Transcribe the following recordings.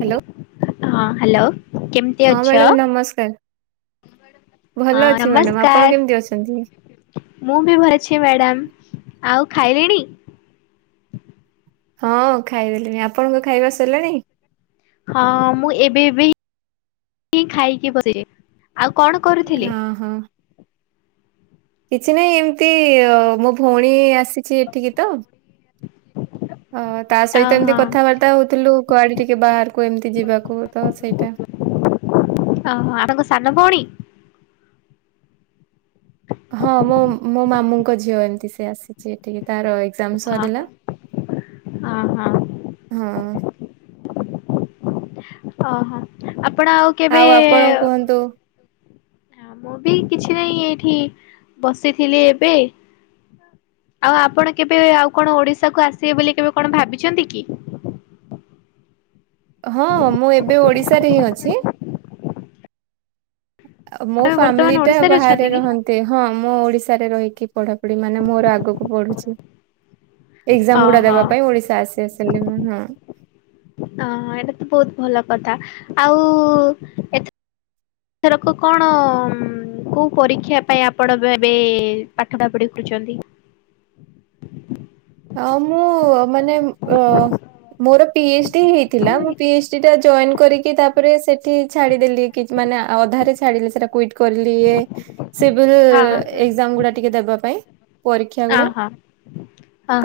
Hello ହଁ hello କେମ ହଁ ମ୍ୟାଡ଼ାମ ନମସ୍କାର। ହଁ ଭଲ ଅଛି ମ୍ୟାଡ଼ାମ ନମସ୍କାର ଆପଣ କେମିତି ଅଛନ୍ତି। ମୁଁ ବି ଭ ଅଛି ମ୍ୟାଡାମ ଆଉ ଖାଇଲେଣି? ହଁ ଖାଇଦେଲିଣି ଆପଣଙ୍କ ଖାଇବା ସରିଲାଣି? ହଁ ମୁଁ ଏବେ ଏବେ ଏଇ ଖାଇକି ବସିଛି ଆଉ କଣ କରୁଥିଲେ? ଓ ହଁ କିଛି ନାହିଁ ଏମିତି ମୋ ଭଉଣୀ ଆସିଛି ଏଠିକି ତ। ହ ହ ତା ସହିତ ଏମିତି କଥାବାର୍ତ୍ତା ହଉଥିଲୁ କୁଆଡେ ଟିକେ ବାହାରକୁ ଏମିତି ଯିବାକୁ ତ ସେଇଟା। ହଁ ହଁ ଆପଣଙ୍କ ସାନ ଭଉଣୀ? ହଁ ମୋ ମୋ ମାମୁଙ୍କ ଝିଅ ଏମିତି ସେ ଆସି ଛି ଏଠିକି ତାର ଏକ୍ସାମ ଓହୋ ସରିଲା ଓହୋ ହଁ। ଓହୋ ଆପଣ ଆଉ କେବେ? ଆପଣ କୁହନ୍ତୁ ମୁଁ ବି କିଛି ନାହିଁ ଏଇଠି ବସିଥିଲି ଏବେ। ଆଉ ଆପଣ କେବେ ଆଉ କଣ ଓଡିଶା କୁ ଆସିବେ ବୋଲି କେବେ କଣ ଭାବିଛନ୍ତି କି? ହଁ ମୁଁ ଏବେ ଓଡିଶାରେ ହିଁ ଅଛି। ମୋ ଆପଣ ବର୍ତ୍ତମାନ ଫାମିଲି ଟା ଓଡିଶାରେ ବାହାରେ ଅଛନ୍ତି କି? ରହନ୍ତି। ହଁ ମୁଁ ଓଡିଶାରେ ରହିକି ପଢାପଢି ମାନେ ମୋର ଆଗକୁ ପଢୁଛି। ଏକ୍ସାମ ଗୁଡା ଓହୋ ଦେବା ପାଇଁ ଓଡିଶା ଆସି ଆସିଲି ମୁଁ ହଁ। ହ ଏଇଟା ତ ବହୁତ ଭଲ କଥା ଆଉ ଏ ରକ କଣ କୋଉ ପରୀକ୍ଷା ପାଇଁ ଆପଣ ଏବେ ପାଠଟା କୁ ଦେଖୁଛନ୍ତି ହଁ ମୁଁ ମାନେ ଅ ମୋର ପିଏଚ ଡି ହେଇଥିଲା ମୁ ପିଏଚ ଡି ଟା ଜଏନ କରିକି ତା ତାପରେ ସେଠି ଛାଡିଦେଲି କି ମାନେ ଅଧାରେ ଛାଡିଲି ସେଟା କୁଇଟ କରିଲି। ସିଭିଲ୍ ହଁ ଏକ୍ଜାମ ଗୁଡା ଟିକେ ଦେବା ପାଇଁ ପରୀକ୍ଷା ହଁ ଅ ଗୁଡା ହଁ।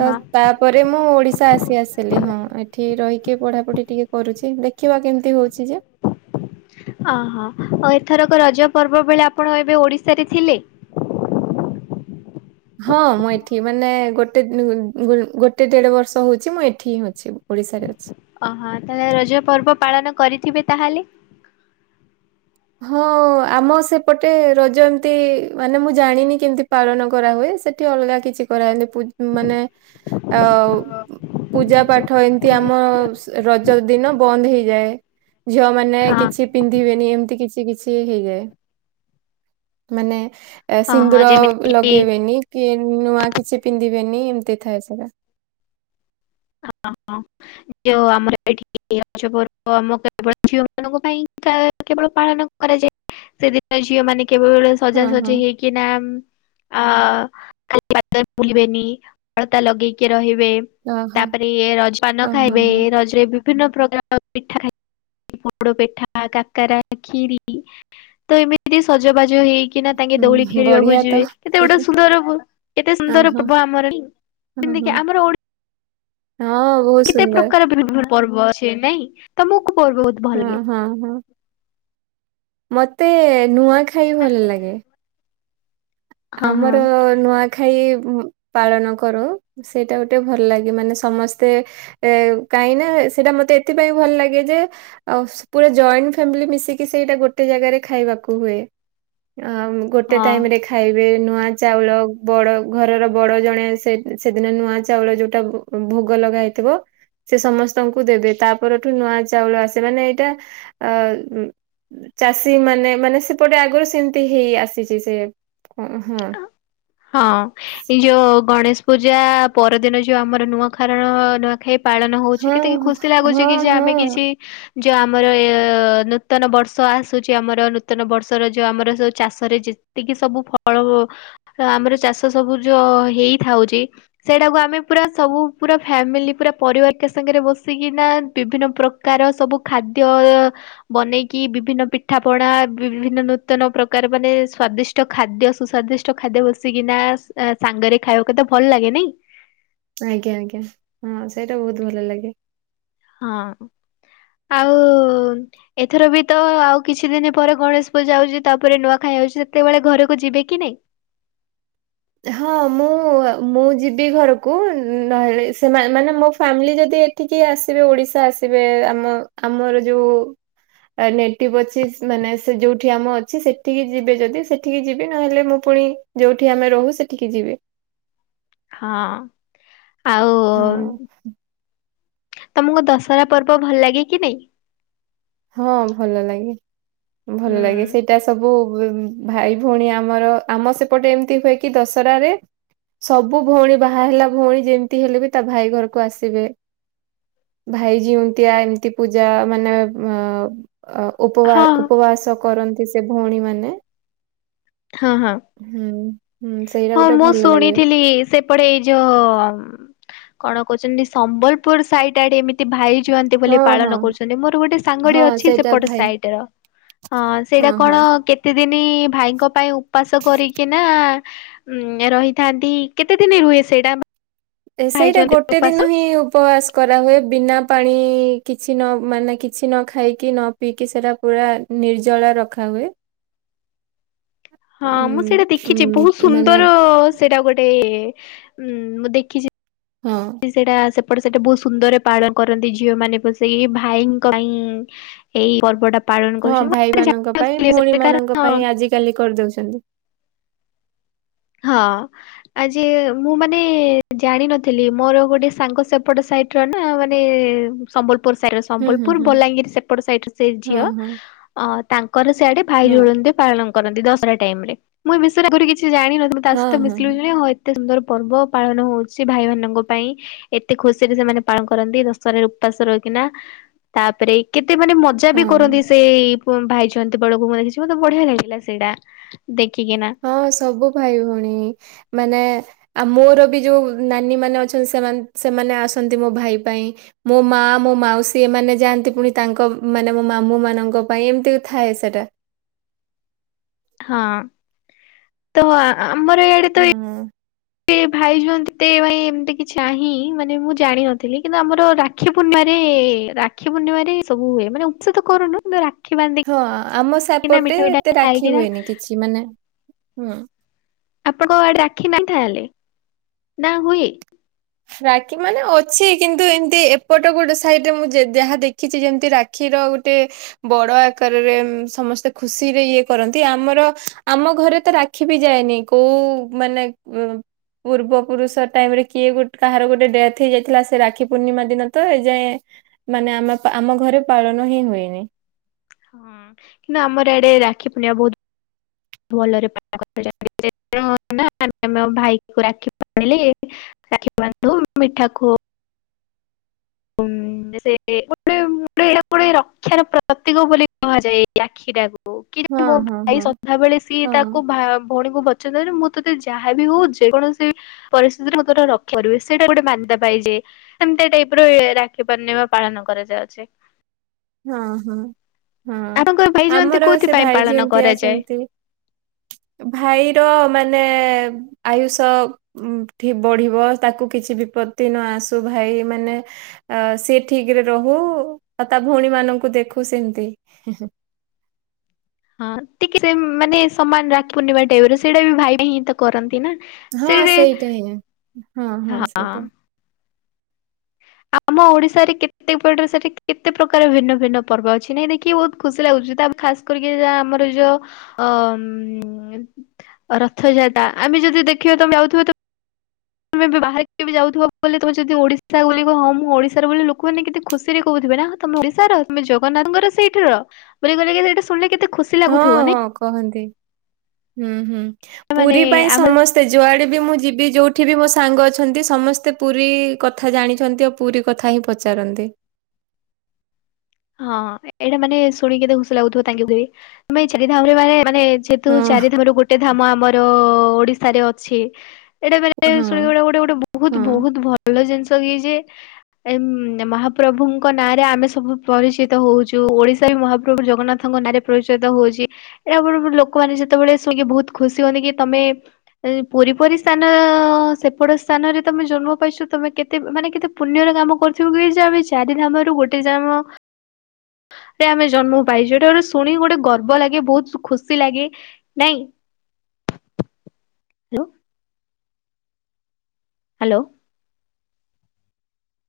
ତ ତା ପରେ ମୁଁ ଓଡିଶା ଆସି ଆସିଲି ହଁ ଏଠି ରହିକି ପଢାପଢି ଟିକେ କରୁଛି ଦେଖିବା କେମିତି ହଉଛି ଯେ। ଓହୋ ଆଉ ଏଥରକ ରଜ ପର୍ବ ବେଳେ ଆପଣ ଏବେ ଓଡିଶାରେ ଥିଲେ? ହଁ ମୁଁ ଏଠି ମାନେ ଗୋଟେ ଗୋଟେ ଦେଢ ବର୍ଷ ହଉଛି ମୁଁ ଏଠି ହିଁ ଅଛି। ଓଡ଼ିଶାରେ ଅଛି। ଓହୋ ତାହେଲେ ରଜ ପର୍ବ ପାଳନ କରିଥିବେ ତାହେଲେ। ହଁ ଆମ ସେପଟେ ରଜ ଏମିତି ମାନେ ମୁଁ ଜାଣିନି କେମିତି ପାଳନ କରାହୁଏ ସେ ଠି ଅଲଗା କିଛି କରାନ୍ତି ପୁ ମାନେ ହଁ ଆଉ ପୂଜା ପାଠ ଏମିତି ଆମ ରଜ ଦିନ ବନ୍ଦ ହେଇଯାଏ ଝିଅ ମାନେ ହଁ। କିଛି ପିନ୍ଧିବେନି ଏମିତି କି ଛି କିଛି ହେଇଯାଏ ମାନେ ହଁ ହଁ ସିନ୍ଦୁର ଯେମିତି କିି ଲଗେଇବେନି। କିଏ ନୂଆ କିଛି ପିନ୍ଧିବେନି ଏମିତି ଥାଏ ସେଟା। ହ ହ ଯଉ ଆମର ଏଠି ପର୍ବ ଆମ କେବଳ ଝିଅ ମାନଙ୍କ ପାଇଁ ହେଇଥାଏ କେବଳ ପାଳନ କରାଯାଏ ସେଦିନ ଝିଅ ମାନେ କେବଳ ହଁ ହଁ ସଜାସଜି ହେଇକିନା ଅ ଖାଲି ପାଦରେ ବୁଲିବେନି ଅଳତା ଲଗେଇକି ରହିବେ ଓହୋ ତାପରେ ଇଏ ରଜ ପାନ ଓହୋ ଖାଇବେ ହୋ। ରଜରେ ବିଭିନ୍ନ ପ୍ରକାର ପିଠା ଖାଇ ପୋଡ ପେଠା କାକ କ୍ଷୀରି ତ ଏମିତି ସଜବାଜ ହେଇକି କିନା ତାଙ୍କେ ଦଉଳି ହୁଁ ଖେଳିବାକୁ ବଢିଆ ତ ଯିବେ କେତେ ଗୋଟେ ସୁନ୍ଦର କେତେ ହଁ ସୁନ୍ଦର ହଁ ପର୍ବ ଆମ ହଁ ହଁ ତିକି ଆମର ହଁ ବହୁ କେତେ ପ୍ରକାର ବିଭିନ୍ନ ପର୍ବ ଅଛି ନାଇଁ ତମକୁ ପର୍ବ ଭଲ ହଁ ଲାଗେ? ହଁ ହଁ। ମତେ ନୂଆ ଖାଇ ଭଲ ଲାଗେ। ହଁ ହଁ ଆମର ନୂଆ ଖାଇ ପାଳନ କରୁ ସେଇଟା ଗୋଟେ ଭଲ ଲାଗେ ମାନେ ସମସ୍ତେ ଏ କାହିଁକିନା ସେଇଟା ମତେ ଏଥିପାଇଁ ଭଲ ଲାଗେ ଯେ ଆଉ ପୁରା ଜଏଣ୍ଟ ଫ୍ୟାମିଲି ମିଶିକି ସେଇଟା ଗୋଟେ ଜାଗାରେ ଖାଇବାକୁ ହୁଏ। ଆ ଗୋଟେ ଟାଇମ ରେ ହଁ ଖା ଖାଇବେ ନୂଆ ଚାଉଳ ବଡ଼ ଘରର ବଡ଼ ଜଣେ ସେ ସେଦିନ ନୂଆ ଚାଉଳ ଯେଉଁଟା ଭୋଗ ଲଗା ହେଇଥିବ। ସେ ସମସ୍ତଙ୍କୁ ଦେବେ ତାପଠୁ ନୂଆ ଚାଉଳ ଆସେ ମାନେ ଏଇଟା ଆଃ ଚାଷୀ ମାନେ ମାନେ ସେପଟେ ଆଗରୁ ସେମିତି ହେଇ ଆସିଛି ସେ କ ହଁ। ହଁ। ଏଇ ଯୋଉ ଗଣେଶ ପୂଜା ପରଦିନ ଯୋଉ ଆମର ନୂଆ ଖାରଣ ନୂଆଖାଇ ପାଳନ ହଉଛି କେତିକି ଖୁସି ଲାଗୁଛି ହଁ କି ଯେ ହଁ ଆମେ କିଛି ଯଉ ଆମର ଏ ନୂତନ ବର୍ଷ ଆସୁଛି ଆମର ନୂତନ ବର୍ଷର ଯଉ ଆମର ସ ଚାଷରେ ଚି ଏତିକି ସବୁ ଫଳ ଆମର ଚାଷ ସବୁ ଯଉ ହେଇଥାଉଛି। ସେଇଟାକୁ ଆମେ ପୁରା ସବୁ ପୁରା ଫ୍ୟାମିଲି ପୁରା ପରିବାର ସାଙ୍ଗରେ ବସିକିନା ବିଭିନ୍ନ ପ୍ରକାର ପ୍ରକାର ସବୁ ଖାଦ୍ୟ ବନେଇକି ବିଭିନ୍ନ ପିଠା ପଣା ବିଭିନ୍ନ ନୂତନ ପ୍ରକାର ମାନେ ସ୍ଵାଦିଷ୍ଟ ଖାଦ୍ୟ। ସୁସ୍ଵାଦିଷ୍ଟ ଖାଦ୍ୟ ବସିକିନା ସାଙ୍ଗରେ ଖାଇବା କେ ତେ ଭଲ ଲାଗେ ନାଇଁ? ଆଜ୍ଞା ଆଜ୍ଞା ହଁ ସେଇଟା ବହୁତ ଭଲ ଲାଗେ। ହଁ ଆଉ ଏଥର ବି ତ ଆଉ କିଛି ଦିନ ପରେ ଗଣେଶ ପୂଜା ହଉଛି ତାପରେ ନୂଆ ଖାଇ ହାଉଛି ସେତେବେଳେ ଘରକୁ ଯିବେ କି ନାଇଁ? ହଁ ମୁଁ ମୁଁ ଯିବି ଘରକୁ ନହେଲେ ସେମାନେ ମାନେ ମୋ ଫ୍ୟାମିଲି ଯଦି ଟିକେ ଆସିବେ ଓଡିଶା ଆସିବେ ଆମ ଆମର ଯୋଉ ନେଟିଭ୍ ଅଛି ମାନେ ସେ ଯଉଠି ଆମ ଅଛି ସେଠିକି ଯିବେ ଯଦି ସେଠିକି ଯିବି ନହେଲେ ମୁଁ ପୁଣି ଯୋଉଠି ଆମେ ରହୁ ସେଠିକି ଯିବେ। ହଁ ଆଉ ହଁ ତମକୁ ଦସହରା ପର୍ବ ଭଲ ଲାଗେକ ନାଇଁ? ହଁ ଭଲ ଲାଗେ ଭଲ ହୁଁ ଲାଗେ ସେଇ ଏତ ସବୁ ଭାଇ ଭଉଣୀ ଆମର ଆମ ସେପଟେ ଏମିତି ହୁଏ କି ଦଶହରାରେ ସବୁ ଭଉଣୀ ବାହା ହେଲା ଭଉଣୀ ଯେମିତି ହେଲେ ବି ତା ଭାଇ ଘରକୁ ଆସିବେ। ଭାଇ ଯିଉନ୍ତିଆ ଏମିତି ପୂଜା ମାନେ ଅ ଉପବା ହଁ ଉପବାସ କରନ୍ତି ସେ ଭଉଣୀମାନେ ହଁ ହଁ ସେଇଟା ହଁ ଗୋଟେ ମୁଁ ଭଲ ଲାଗେ ଶୁଣିଥିଲି ସେ ପଟେ ଏଇ ଯୋଉ କଣ କହୁଛନ୍ତି ସମ୍ବଲପୁର ସାଇଟଡେ ଏମିତି ଭାଇ ଯୁଅନ୍ତି ବୋଲି ହଁ ହଁ ପାଳନ କରୁଛନ୍ତି ମୋର ଗୋଟେ ସାଙ୍ଗଡି ହଁ ଅଛି ସେଇଟା ସେପଟ ଭାଇ ସାଇଡ ର ହଁ ସେଇଟା କଣ କେତେ ଦିନ ଭାଇଙ୍କ ପାଇଁ ଉପାସ କରିକି ନା ଉଁ ରହିଥାନ୍ତି କେତେ ଦିନ ରୁହେ ସେଇଟା ଭାଇ ସେଇଟା ଜୁଆନ୍ତି ଗୋଟେ ଉପାସ? ଦିନ ହିଁ ଉପବାସ କରାହୁଏ ବିନା ପାଣି କିଛି ନ ମାନେ କିଛି ନ ଖାଇକି ନ ପିଇକି ସେଇଟା ପୁରା ନିର୍ଜଳା ରଖାହୁଏ। ହଁ ଉଁ ମୁଁ ସେଇଟା ଦେଖିଚି ଉଁ ବହୁ ମାନେ ସୁନ୍ଦର ସେଇଟା ଗୋଟେ ଉଁ ମୁଁ ଦେଖିଚି। ହଁ। ସେଇଟା ସେପଟେ ସେଟା ବହୁତ ସୁନ୍ଦରରେ ପାଳନ କରନ୍ତି ଝିଅମାନେ ବସେଇ ଭାଇଙ୍କପାଇଁ। ଏଇ ପର୍ବଟା। ପାଳନ ହଁ ଭାଇମାନଙ୍କ ପାଇଁ କରୁଛନ୍ତି ଭଉଣୀମାନଙ୍କ କାରଣ ପାଇଁ ଆଜିକାଲି କରିଦଉଚନ୍ତି। ହଁ ଆଜି ମୁଁ ମାନେ ଜାଣିନଥିଲି ମୋର ଗୋଟେ ସାଙ୍ଗ ସେପଟ ସାଇଟ ରନା ମାନେ ସମ୍ବଲପୁର ସାଇଟର ସେ ହୁଁ ହୁଁ ସମ୍ବଲପୁର ହୁଁ ବଲାଙ୍ଗିର ସେପଟ ସାଇଟର ସେ ହଁ ଝିଅ ହଁ ଅ ତାଙ୍କର ସେଆଡେ ଭାଇ ହଁ ଜୋଳନ୍ତେ ପାଳନ କରନ୍ତି ଦଶରା ଟାଇମରେ ମୁଁ ଏ ବିଷୟରେ ଆଗୁରୁ କିଛି ଜାଣିନଥିଲି ହଁ ତାସହିତ ହଁ। ମିଶିଲୁଣି ଲୁଣି ହ ଏତେ ସୁନ୍ଦର ପର୍ବ ପାଳନ ହଉଚି ଭାଇମାନଙ୍କ ପାଇଁ। ଏତେ ଖୁସିରେ ସେମାନେ ପାଳନ କରନ୍ତି ଦଶହରାରେ ଉପାସ ରହିକିନା ତାପରେ କେତେ ମାନେ ମଜା ବି କରନ୍ତି ହଁ ସେଇ ଉଁ ଭାଇଛୁଆନ୍ତି ବଳକୁ ମୁଁ ଦେଖିଚି ମତେ ବଢିଆ ଲାଗିଲା ସେଇଡା ଦେଖିକିନା। ହଁ ସବୁ ଭାଇଭଉଣୀ ମାନେ ଆଉ ମୋର ବି ଯୋଉ ନାନୀମାନେ ଅଛନ୍ତି ସେମାନେ ସେମାନେ ଆସନ୍ତି ମୋ ଭାଇପାଇଁ। ମୋ ମା ମୋ ମାଉସୀ ଏମାନେ ଯାଆନ୍ତି ପୁଣି ତାଙ୍କ ମାନେ ମୋ ମାମୁଁ ମାନଙ୍କପାଇଁ ଏମତି ଥାଏ ସେଟା। ହଁ ତ ଆ ଆମର ଇଆଡେ ତ ଏଇ ହୁଁ। ଭାଇ ଜୋନ୍ତି କେତେ ଭାଇ ଏମତି କିଛିନାହିଁ ମାନେ ମୁଁ ଜାଣିନଥିଲି କିନ୍ତୁ ଆମର ରାକ୍ଷୀ ପ୍ରୁଣ୍ଣିମା ରେ ରା ରାକ୍ଷୀ ପୂର୍ଣ୍ଣିମାରେ ସବୁହୁଏ ମାନେ ଓସା ତ କରୁନୁ କିନ୍ତୁ ରା ହଁ ଆମ ସେପଟେ ଏତେ ରାକ୍ଷୀ ଖାଇକିନା ହୁଏନି କିଛି ମାନେ ହୁଁ। ଆପଣଙ୍କଆଡେ ରାକ୍ଷୀ ନାହିଁ ତାହେଲେ ନା ହୁଏ? ରାକ୍ଷୀ ମାନେ ଅଛି କିନ୍ତୁ ଏମତି ଏପଟ ଗୋଟେ ସାଇଡରେ ମୁଁ ଯେ ଯାହା ଦେଖିଚି ଯେମତି ରା କ୍ଷୀର ଗୋଟେ ବଡଆକାରରେ ସମସ୍ତେ ଖୁସିରେ ଇଏ କରନ୍ତି ଆମର ଆମ ଘରେ ତ ରା କ୍ଷୀ ବିି ଯାଏନି କୋଉ ମାନେ ପୂର୍ବପୁରୁଷ ଟାଇମରେ କିଏ ଗୋ କାହାର ଗୋଟେ ଡେଥ ହେଇଯାଇଥିଲା ସେ ରାକ୍ଷୀ ପୂର୍ଣ୍ଣିମା ଦିନ ତ ଏଯାଏଁ ମାନେ ଆମ ପା ଆମ ଘରେ ପାଳନ ହିଁ ହୁଏନି। ହୁଁ କିନ୍ତୁ ଆମର ଆଡେ ରାକ୍ଷୀ ପୂର୍ଣ୍ଣିମା ବହୁତ ଭଲରେ ପାଳନ କରାଯାଏ। [unintelligible] ଆମଭାଇକୁ ରାକ୍ଷୀ ବାନ୍ଧିଲେ। ରାକ୍ଷୀ ବାନ୍ଧିବୁ ମିଠା ଖୁଅ ଉଁ ସେ ଗୋଟେ ଗୋଟେ ଏଟାଗୋଟେ ରକ୍ଷାର ପ୍ରତୀକ ବୋଲି କୁହାଯାଏ ଏଇ ରାକ୍ଷୀଟାକୁ। ଓ କି ଜାଣେ ହଁ ମୋ ହଁ ଭାଇ ହଁ ସଧାବଳେ ସିଏ ହଁ ତାକୁ ଭା ଭଉଣୀକୁ ଭ ପର୍ଯ୍ୟନ୍ତ ମୁଁ ତତେ ଯାହାବି ହଉ ଯେକୌଣସି ପରିସ୍ଥିତିରେ ମତେ ଗୋଟେ ରକ୍ଷା କରିପାରିବି ସେଇଟା ଗୋଟେ ମାନ୍ୟତା ପାଇଯାଏ ଏମତିଆ ଟାଇପ ରେ ରାକ୍ଷୀ ପୂର୍ଣ୍ଣିମା ପାଳନ କରାଯାଉଚି। ଉଁହୁଁ ହୁଁ ଆପଣଙ୍କର ଭାଇ ଜୟନ୍ତୀ ଆମର ସେ କୋଉଥିପାଇଁ ଭାଇ ପାଳନ ଯିନ୍ତିଆ କରାଯାଏ? ସେମତି [inaudible] ଭାଇର ମାନେ ଆୟୁଷ ଉଁ ଠି ବଢିବ ତାକୁ କିଛି ବିପତ୍ତି ନ ଆସୁ ଭାଇ ମାନେ ଅ ସେ ଠିକରେ ରହୁ। ଆଉ ତା ଭଉଣୀ ମାନଙ୍କୁ ଦେଖୁ ସେମତି। ହଁ ଟିକେ ସେ ମାନେ ସମାନ ରାକ୍ଷୀ ପୂର୍ଣ୍ଣିମା ଟାଇପର ସେଇଟାବି ଭାଇ ପାଇଁହିଁ ତ କରନ୍ତିନା ହଁ ସେଇହିଁ ସେଇଟା ହିଁ ହଁ। ଆମ ଓଡିଶାରେ କେତେ କୁଆଡ଼ୁ ସେଠି କେତେ ପ୍ରକାର ଭିନ୍ନଭିନ୍ନ ପର୍ବଅଛି ନାଇଁ ଦେଖିକି ବହୁତ ଖୁସି ଲାଗୁଚି ତା ଖାସ୍ କରିକି ଯା ଆମର ଯୋଉ ଅଁ ରଥଯାତା ଆମେ ଯଦି ଦେଖିବା ତମେ ଯାଉଥିବ ତ ତମେ ଏବେ ବାହାରେ କେବି ଯାଉଥିବ ବୋଲି ତୁମେ ଯଦି ଓଡ଼ିଶା ବୋଲି କହିବ ହଁ ମୁଁ ଓଡ଼ିଶାରୁ ବୋଲି ଲୋକମାନେ କେତେ ଖୁସିରେ କହୁଥିବେନା ହ ତମେ ଓଡ଼ିଶାର ତମେ ଜଗନ୍ନାଥଙ୍କର ସେଇଠି ରୁହ ବୋଲି କହିଲେକି ଏଟା ଶୁଣିଲେ କେତେ ଖୁସ ହଁ ହଁ କହନ୍ତି ହୁଁ ହୁଁ ମାନେ ପୁରୀ ପାଇଁ ଆମର ସମସ୍ତ ତେ ଯୁଆଡ଼େବି ମୁଁ ଯିବି ଯେଉଁଠିବି ମୋ ସାଙ୍ଗ ଅଛନ୍ତି ସମସ୍ତେ ପୁରୀ କଥା ଜାଣିଚନ୍ତି। ପୁରୀ କଥାହିଁ ପଚାରନ୍ତି। ହଁ ଏଇଟା ମାନେ ଶୁଣ କେତେ ଖୁସି ଲାଗୁଥିବ ତାଙ୍କ ତେବେ ଶ୍ରୀ ଧାମରେ ମାନେ ମାନେ ଯେହେତୁ ହଁ ଚାରି ଧାମରୁ ଗୋଟେ ଧାମ ଆମର ଓଡ଼ିଶାରେ ଅଛି ଏଇଟା ମାନେ ହଁ ଶୁଣିବ ଗୁଡ଼ା ଗୋଟେ ଗୋଟେ ବହୁତ୍ ହଁ। ବହୁତ୍ ଭ ଭଲ ଜିନିଷକିଯେ ଏ ମହାପ୍ରଭୁଙ୍କ ନାଁରେ ଆମେ ସବୁ ପରିଚିତ ହଉଚୁ ଓଡ଼ିଶାବି ମହାପ୍ରଭୁ ଜଗନ୍ନାଥଙ୍କ ନାଁରେ ପରିଚିତ ହଉଚି। ଏହା [unintelligible] ଲୋକମାନେ ଯେତେବେଳେ ଶୁଣିକି ବହୁତ୍ ଖୁସି ହୁଅନ୍ତିକି ତମେ ଅଁ ପୁରୀ ପୁରୀ ସ୍ଥାନ ସେପଟ ସ୍ଥାନରେ ତମେ ଜନ୍ମ ପାଇଛ ତମେ କେତେ ମାନେ କେତେ ପୁଣ୍ୟର କାମ କରୁଥିବୁକି ଯେଆମେ ଚାରି ଧାମରୁ ଗୋଟେ ଧାମ ସେ ଆମେ ଜନ୍ମ ପାଇଛୁ ସେଟା ଗୋଟେ ଶୁଣି ଗୋଟେ ଗର୍ବ ଲାଗେ ବହୁତ୍ ଖୁସି ଲାଗେ ନାଇଁ। Hello hello.